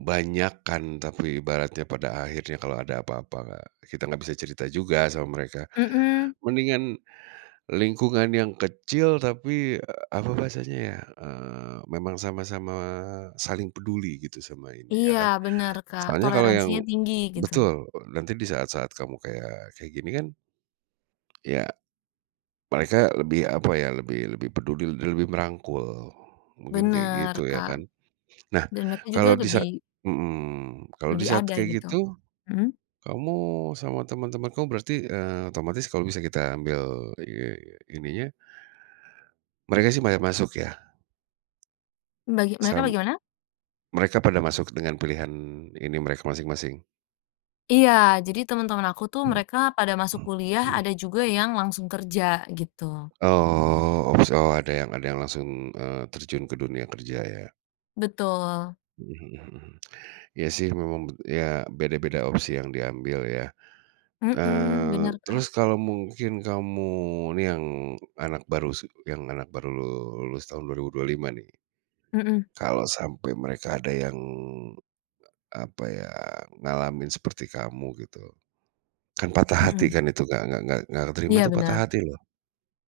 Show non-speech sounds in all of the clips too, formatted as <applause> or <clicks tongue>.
Banyak kan, tapi ibaratnya pada akhirnya kalau ada apa-apa nggak kita enggak bisa cerita juga, sama mereka. Mhm. Mendingan, lingkungan yang kecil tapi, apa bahasanya ya? Eee, memang sama-sama saling peduli gitu, sama ini, ya Iya. kan? Bener, Kak. Soalnya kalau yang Toleransinya tinggi, gitu. betul. Nanti di saat-saat kamu kayak kayak gini kan Iya. Mereka lebih, apa ya, lebih lebih peduli l lebih merangkul. Mungkin kayak Bener, gitu, ya Kak. kan? Nah, Dan mereka juga kalau di sa lebih mhm. Kalo di lebih saat ada, kayak gitu. gitu, Mhm. kamu sama teman-teman kamu berarti, eee, otomatis kalau bisa kita ambil, eee, ini nya mereka sih banyak masuk, ya? Bagi mereka Sam bagaimana? mereka pada masuk dengan pilihan ini mereka masing-masing? Iya! Jadi teman-teman aku tuh, mereka pada masuk kuliah, ada juga yang langsung kerja, gitu. Oh. Ups, oh ada yang ada yang langsung, eee, terjun ke dunia kerja, ya? Betul. Mhm mhm mhm. Iya sih, memang bet ya beda-beda opsi yang diambil, ya? Mhm. Eee, Bener, Kak. terus kalau mungkin kamu, nih yang anak baru se yang anak baru lulus tahun 2025 nih. Mhm. Kalau sampai mereka ada yang, a apa ya, ngalamin seperti kamu gitu. Kan patah hati Mhm. kan itu. Nggak nggak nggak keterima Iya, tuh patah bener. hati, loh.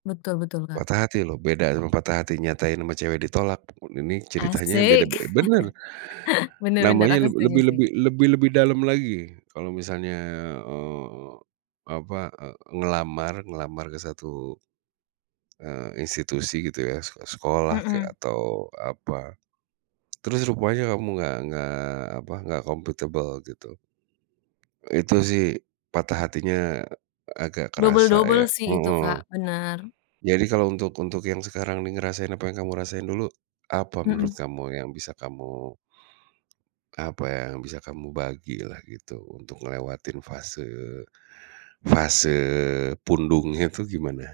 Betul betul, Kak. Patah hati, loh. Beda sama patah hati nyatain ama cewek ditolak. Ini ceritanya beda Asik! be benar. <chuckles> Bener bener. Namanya Aku le setuju, lebih sih. lebih lebih lebih dalam lagi. Kalau misalnya, eee, apa, eee, ngelamar, ngelamar ke 1, eee, institusi gitu, ya? Seko sekolah kek Mhm. atau, apa, terus <clicks tongue> rupanya kamu nggak nggak apa, nggak kompatibel gitu. Itu sih, patah hatinya agak kerasa, ya? Double-double sih, itu, Heeh. Kak. Bener. Jadi kalau untuk untuk yang sekarang ini ngerasain apa yang kamu rasain dulu, apa menurut Mhm. kamu yang bisa kamu apa ya, yang bisa kamu bagilah, gitu. Untuk ngelewatin fase, fase pundungnya itu gimana?